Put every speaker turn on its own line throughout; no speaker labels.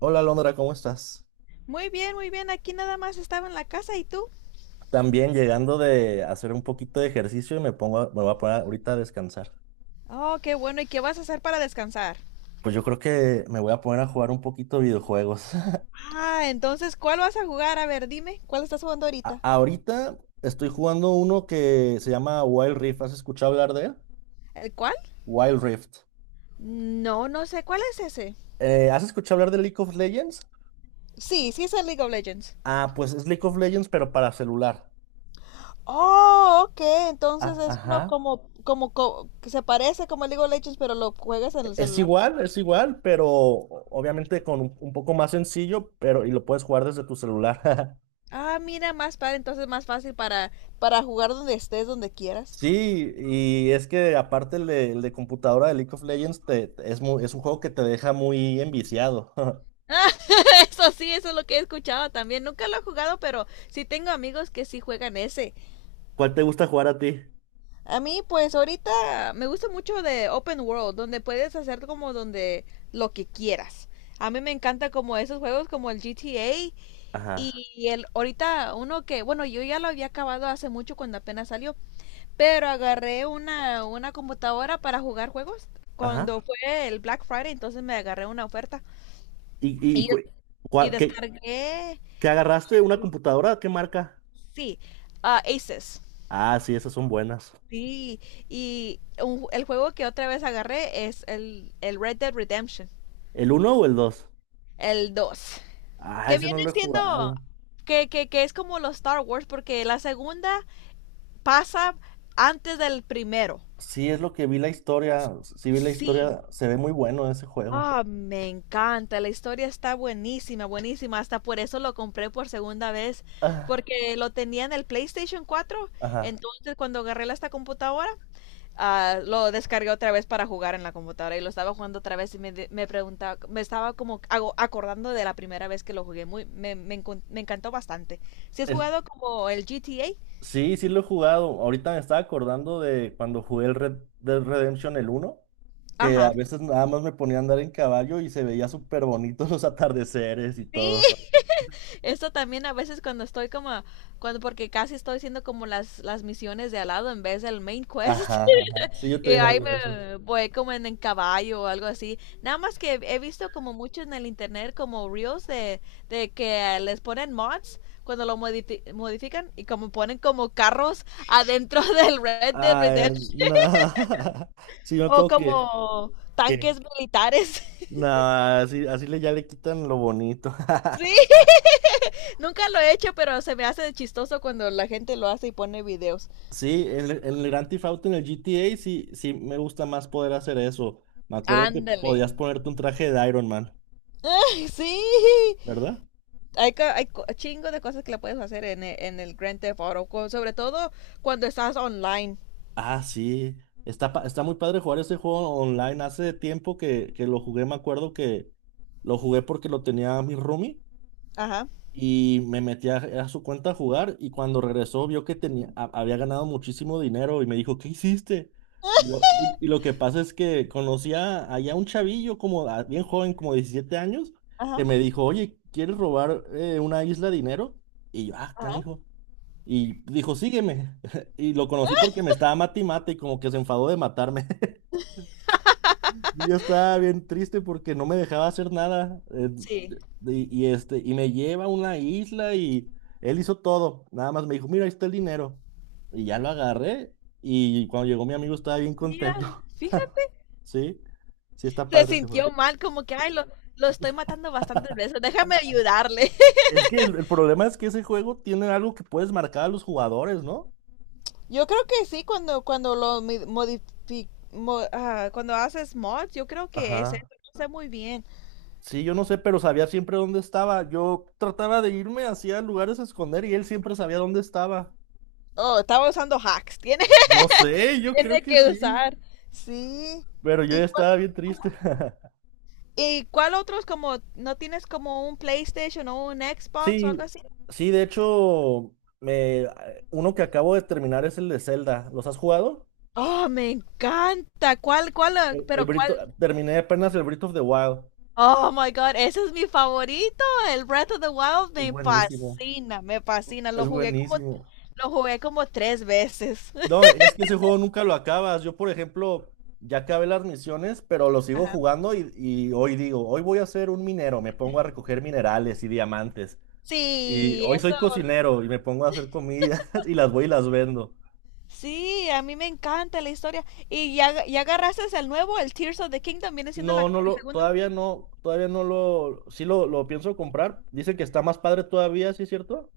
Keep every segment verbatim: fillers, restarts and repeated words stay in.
Hola Londra, ¿cómo estás?
Muy bien, muy bien. Aquí nada más estaba en la casa. ¿Y tú?
También llegando de hacer un poquito de ejercicio y me pongo, a- me voy a poner ahorita a descansar.
Oh, qué bueno. ¿Y qué vas a hacer para descansar?
Pues yo creo que me voy a poner a jugar un poquito de videojuegos.
Ah, entonces, ¿cuál vas a jugar? A ver, dime, ¿cuál estás jugando
A-
ahorita?
ahorita estoy jugando uno que se llama Wild Rift. ¿Has escuchado hablar de él?
¿El cuál?
Wild Rift.
No, no sé. ¿Cuál es ese?
Eh, ¿has escuchado hablar de League of Legends?
Sí, sí es el League of Legends.
Ah, pues es League of Legends, pero para celular.
Oh, ok. Entonces
Ah,
es uno
ajá.
como, como, co- que se parece como el League of Legends, pero lo juegas en el
Es
celular.
igual, es igual, pero obviamente con un un poco más sencillo, pero y lo puedes jugar desde tu celular.
Ah, mira, más padre, entonces más fácil para, para jugar donde estés, donde quieras.
Sí, y es que aparte el de, el de computadora de League of Legends te- es, mu- es un juego que te deja muy enviciado.
Ah, eso sí, eso es lo que he escuchado también. Nunca lo he jugado, pero sí tengo amigos que sí juegan ese.
¿Cuál te gusta jugar a ti?
A mí, pues ahorita me gusta mucho de Open World, donde puedes hacer como donde lo que quieras. A mí me encanta como esos juegos como el G T A
Ajá,
y el ahorita uno que, bueno, yo ya lo había acabado hace mucho cuando apenas salió, pero agarré una, una computadora para jugar juegos
ajá.
cuando fue el Black Friday. Entonces me agarré una oferta
¿Y, y, y
y,
cu-
y
cua- qué,
descargué.
Qué agarraste? ¿Una computadora? ¿Qué marca?
Sí, ah, Aces.
Ah, sí, esas son buenas.
Sí, y un- el juego que otra vez agarré es el, el Red Dead Redemption,
¿El uno o el dos?
el dos,
Ah,
que
ese no
viene
lo he
siendo,
jugado.
que, que, que es como los Star Wars, porque la segunda pasa antes del primero.
Sí, es lo que vi la historia. Sí vi la
Sí.
historia. Se ve muy bueno ese juego.
Ah, me encanta, la historia está buenísima, buenísima, hasta por eso lo compré por segunda vez,
Ah,
porque lo tenía en el PlayStation cuatro.
ajá.
Entonces cuando agarré la esta computadora, ah, lo descargué otra vez para jugar en la computadora y lo estaba jugando otra vez y me, me preguntaba, me estaba como hago acordando de la primera vez que lo jugué. Muy, me, me, encon- Me encantó bastante. Si has
Es-
jugado como el G T A,
Sí, sí lo he jugado. Ahorita me estaba acordando de cuando jugué el Red Dead Redemption el uno, que a
ajá.
veces nada más me ponía a andar en caballo y se veía súper bonitos los atardeceres y
Sí,
todo.
esto también a veces cuando estoy como, cuando porque casi estoy haciendo como las, las misiones de al lado en vez del main quest.
Ajá, ajá. Sí, yo
Y
también
ahí
hago eso.
me voy como en, en caballo o algo así. Nada más que he visto como mucho en el internet como reels de, de que les ponen mods cuando lo modifi- modifican y como ponen como carros adentro del Red Dead
Ah,
Redemption
no. Sí, me
o
acuerdo que,
como
que,
tanques militares.
no, así, así le, ya le quitan lo bonito.
Sí, nunca lo he hecho, pero se me hace chistoso cuando la gente lo hace y pone videos.
Sí, en, el en el Grand Theft Auto, en el G T A, sí, sí me gusta más poder hacer eso. Me acuerdo que
Ándale.
podías ponerte un traje de Iron Man,
Ay, sí,
¿verdad?
hay, hay chingo de cosas que le puedes hacer en, el- en el Grand Theft Auto, con- sobre todo cuando estás online.
Ah, sí. Está, pa- está muy padre jugar ese juego online. Hace tiempo que, que lo jugué, me acuerdo que lo jugué porque lo tenía mi roomie
Ajá.
y me metí a, a su cuenta a jugar y cuando regresó vio que tenía, ha- había ganado muchísimo dinero y me dijo, ¿qué hiciste? Y lo, y, y lo que pasa es que conocía allá un chavillo como a- bien joven, como diecisiete años, que
Ajá.
me dijo, oye, ¿quieres robar eh, una isla de dinero? Y yo, ah,
Ajá.
canijo. Y dijo, sígueme. Y lo conocí porque me estaba mate y mate y como que se enfadó de matarme. Yo estaba bien triste porque no me dejaba hacer nada. eh,
Sí.
y, y este, y me lleva a una isla y él hizo todo. Nada más me dijo, mira, ahí está el dinero. Y ya lo agarré. Y cuando llegó mi amigo estaba bien
Mira,
contento.
fíjate.
Sí, sí está
Se
padre ese juego.
sintió mal, como que, ay, lo, lo estoy matando bastantes veces, déjame ayudarle.
Es que el, el problema es que ese juego tiene algo que puedes marcar a los jugadores, ¿no?
Yo creo que sí, cuando, cuando lo mi- mo- ah, cuando haces mods, yo creo que es eso,
Ajá.
no sé muy bien.
Sí, yo no sé, pero sabía siempre dónde estaba. Yo trataba de irme hacia lugares a esconder y él siempre sabía dónde estaba.
Oh, estaba usando hacks, tiene,
No sé, yo creo
tiene
que
que
sí,
usar. Sí.
pero yo
¿Y
ya
cuál-
estaba bien triste.
¿Y cuál otros como no tienes como un PlayStation o un Xbox o algo
Sí,
así?
sí, de hecho, me, uno que acabo de terminar es el de Zelda. ¿Los has jugado?
Oh, me encanta. ¿Cuál, cuál, eh,
El, el
¿pero cuál?
Brito, terminé apenas el Breath of the Wild.
Oh my God, ese es mi favorito. El Breath of the Wild
Es
me
buenísimo,
fascina, me fascina. Lo
es
jugué como,
buenísimo.
lo jugué como tres veces.
No, es que ese juego nunca lo acabas. Yo, por ejemplo, ya acabé las misiones, pero lo sigo
Ajá.
jugando y, y hoy digo, hoy voy a ser un minero, me pongo a recoger minerales y diamantes. Y
Sí,
hoy
eso.
soy cocinero y me pongo a hacer comidas y las voy y las vendo.
Sí, a mí me encanta la historia. Y ya, ya agarraste el nuevo, el Tears of the Kingdom, viene siendo
No,
la-
no
el
lo,
segundo.
todavía no, todavía no lo, sí lo, lo pienso comprar. Dice que está más padre todavía, ¿sí es cierto?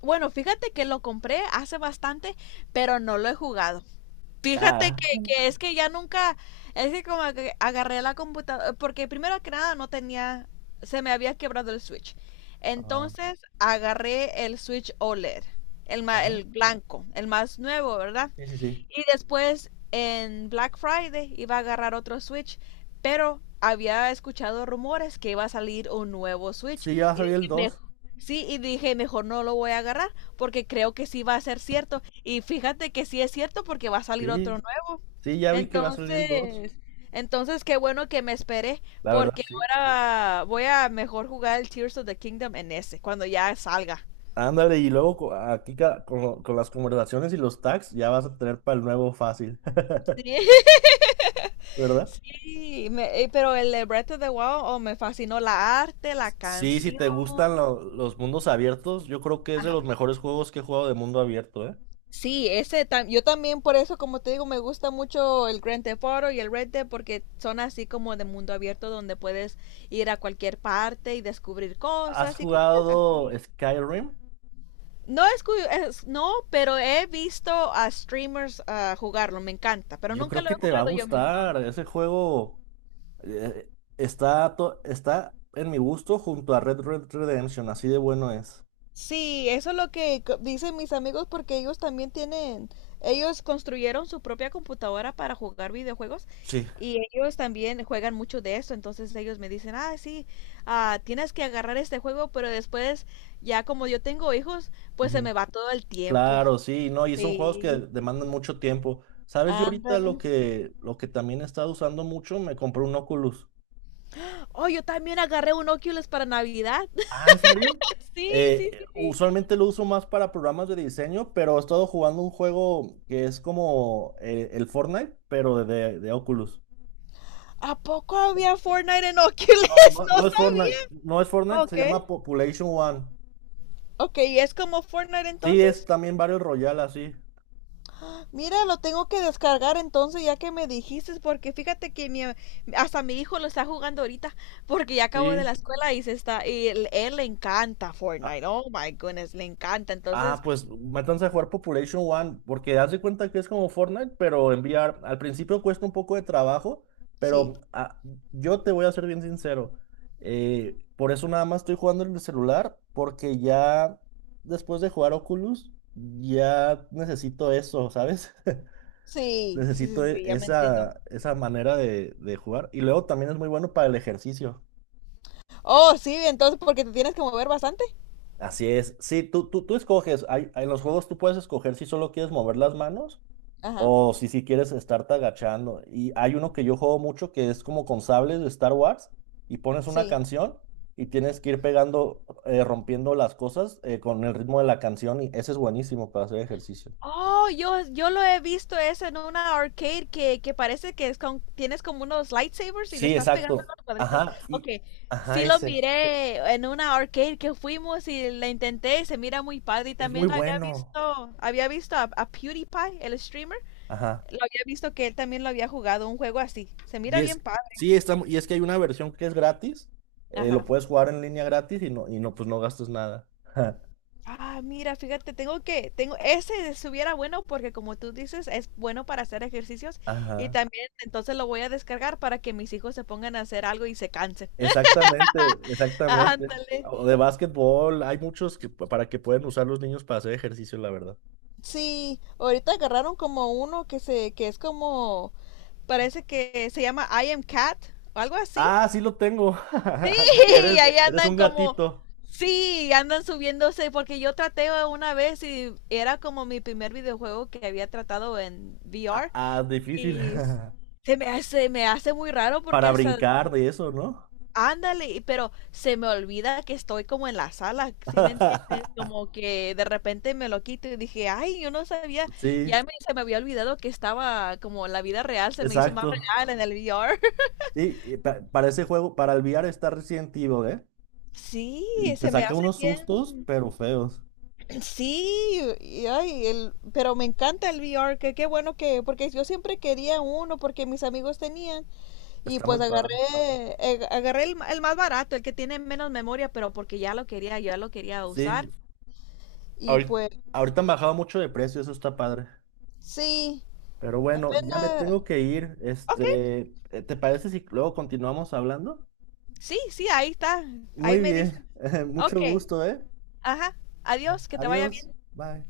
Bueno, fíjate que lo compré hace bastante, pero no lo he jugado. Fíjate
Ah,
que, que es que ya nunca, es que como que agarré la computadora, porque primero que nada no tenía, se me había quebrado el Switch.
ah,
Entonces agarré el Switch O L E D, el, ma-
ajá.
el blanco, el más nuevo, ¿verdad?
Sí, sí, sí.
Y después en Black Friday iba a agarrar otro Switch, pero había escuchado rumores que iba a salir un nuevo Switch.
Sí, ya va a
Y
salir el
dije,
dos.
sí, y dije, mejor no lo voy a agarrar porque creo que sí va a ser cierto. Y fíjate que sí es cierto porque va a salir otro
Sí,
nuevo.
sí, ya vi que va a salir el dos.
Entonces, entonces qué bueno que me esperé
La verdad,
porque
sí.
ahora voy a mejor jugar el Tears of the Kingdom en ese, cuando ya salga.
Ándale, y luego co- aquí ca- con, lo- con las conversaciones y los tags ya vas a tener para el nuevo fácil,
Sí,
¿verdad?
sí, me- eh, pero el de Breath of the Wild, oh, me fascinó la arte, la
Sí, si
canción.
te gustan lo- los mundos abiertos, yo creo que es de los mejores juegos que he jugado de mundo abierto, ¿eh?
Sí, ese tam yo también por eso, como te digo, me gusta mucho el Grand Theft Auto y el Red Dead porque son así como de mundo abierto donde puedes ir a cualquier parte y descubrir
¿Has
cosas y cosas
jugado
así.
Skyrim?
No es, cu- es- no, pero he visto a streamers ah, jugarlo, me encanta, pero
Yo
nunca
creo
lo he
que te va a
jugado yo misma.
gustar. Ese juego eh, está, to- está en mi gusto junto a Red Red Redemption, así de bueno es.
Sí, eso es lo que co- dicen mis amigos porque ellos también tienen, ellos construyeron su propia computadora para jugar videojuegos
Sí.
y ellos también juegan mucho de eso, entonces ellos me dicen, ah, sí, ah, tienes que agarrar este juego, pero después ya como yo tengo hijos, pues se me va todo el tiempo.
Claro, sí, no, y son juegos que
Sí,
demandan mucho tiempo. ¿Sabes? Yo ahorita lo
ándale.
que, lo que también he estado usando mucho, me compré un Oculus.
Oh, yo también agarré un Oculus para Navidad.
Ah, ¿en serio?
Sí, sí,
Eh,
sí, sí.
usualmente lo uso más para programas de diseño, pero he estado jugando un juego que es como eh, el Fortnite, pero de, de Oculus.
¿A poco había Fortnite en
No,
Oculus?
no,
No
no es
sabía.
Fortnite, no es Fortnite, se llama
Ok.
Population One.
Ok, ¿y es como Fortnite
Sí, es
entonces?
también Battle Royale, así.
Mira, lo tengo que descargar entonces ya que me dijiste, porque fíjate que mi, hasta mi hijo lo está jugando ahorita, porque ya acabó de la
Sí.
escuela y se está, y él, él le encanta Fortnite, oh my goodness, le encanta,
Ah,
entonces,
pues métanse a jugar Population One, porque haz de cuenta que es como Fortnite, pero enviar, al principio cuesta un poco de trabajo,
sí,
pero ah, yo te voy a ser bien sincero, eh, por eso nada más estoy jugando en el celular, porque ya después de jugar Oculus, ya necesito eso, ¿sabes?
sí, sí, sí,
Necesito e-
sí, ya me entiendo.
esa, esa manera de, de jugar, y luego también es muy bueno para el ejercicio.
Oh, sí, entonces porque te tienes que mover bastante.
Así es, sí, tú, tú, tú escoges, hay, en los juegos tú puedes escoger si solo quieres mover las manos.
Ajá,
O si si quieres estarte agachando. Y hay uno que yo juego mucho que es como con sables de Star Wars y pones una
sí.
canción y tienes que ir pegando, eh, rompiendo las cosas eh, con el ritmo de la canción y ese es buenísimo para hacer ejercicio.
Oh, yo, yo lo he visto eso en una arcade que, que parece que es con- tienes como unos lightsabers y le
Sí,
estás pegando a
exacto.
los cuadritos.
Ajá,
Ok,
y ajá,
sí lo
ese.
miré en una arcade que fuimos y la intenté y se mira muy padre. Y
Es muy
también había
bueno.
visto, había visto a, a PewDiePie, el streamer,
Ajá.
lo había visto que él también lo había jugado un juego así. Se
Y
mira bien
es,
padre.
sí, está, mu- y es que hay una versión que es gratis. Eh, lo
Ajá.
puedes jugar en línea gratis y no, y no, pues no gastas nada.
Ah, mira, fíjate, tengo que, tengo, ese estuviera bueno porque como tú dices, es bueno para hacer ejercicios y
Ajá.
también entonces lo voy a descargar para que mis hijos se pongan a hacer algo y se cansen.
Exactamente, exactamente.
Ándale.
O de básquetbol, hay muchos que para que pueden usar los niños para hacer ejercicio, la verdad.
Sí, ahorita agarraron como uno que se, que es como, parece que se llama I am Cat o algo así.
Ah, sí lo tengo.
Sí,
Que eres,
ahí
eres
andan
un
como,
gatito.
sí, andan subiéndose porque yo traté una vez y era como mi primer videojuego que había tratado en
Ah,
V R.
ah, difícil.
Y s- Se me hace, me hace muy raro porque
Para
hasta,
brincar de eso, ¿no?
ándale, y- pero se me olvida que estoy como en la sala, ¿sí me entiendes? Como que de repente me lo quito y dije, ay, yo no sabía,
Sí,
ya me- se me había olvidado que estaba como en la vida real, se me hizo más
exacto.
real en el V R.
Sí, y pa- para ese juego, para el V R está Resident Evil, ¿eh?
Sí,
Y te
se me
saca
hace
unos sustos,
bien.
pero feos.
Sí, y ay, el, pero me encanta el V R, que qué bueno que, porque yo siempre quería uno, porque mis amigos tenían, y
Está muy
pues agarré,
padre.
eh, agarré el, el más barato, el que tiene menos memoria, pero porque ya lo quería, ya lo quería usar.
Sí,
Y
ahorita,
pues
ahorita han bajado mucho de precio, eso está padre.
sí,
Pero bueno, ya me
apenas...
tengo que ir.
Ok,
Este, eh, ¿te parece si luego continuamos hablando?
sí, sí, ahí está. Ahí
Muy
me
bien,
dicen. Ok,
mucho gusto, ¿eh?
ajá. Adiós, que te vaya
Adiós,
bien.
bye.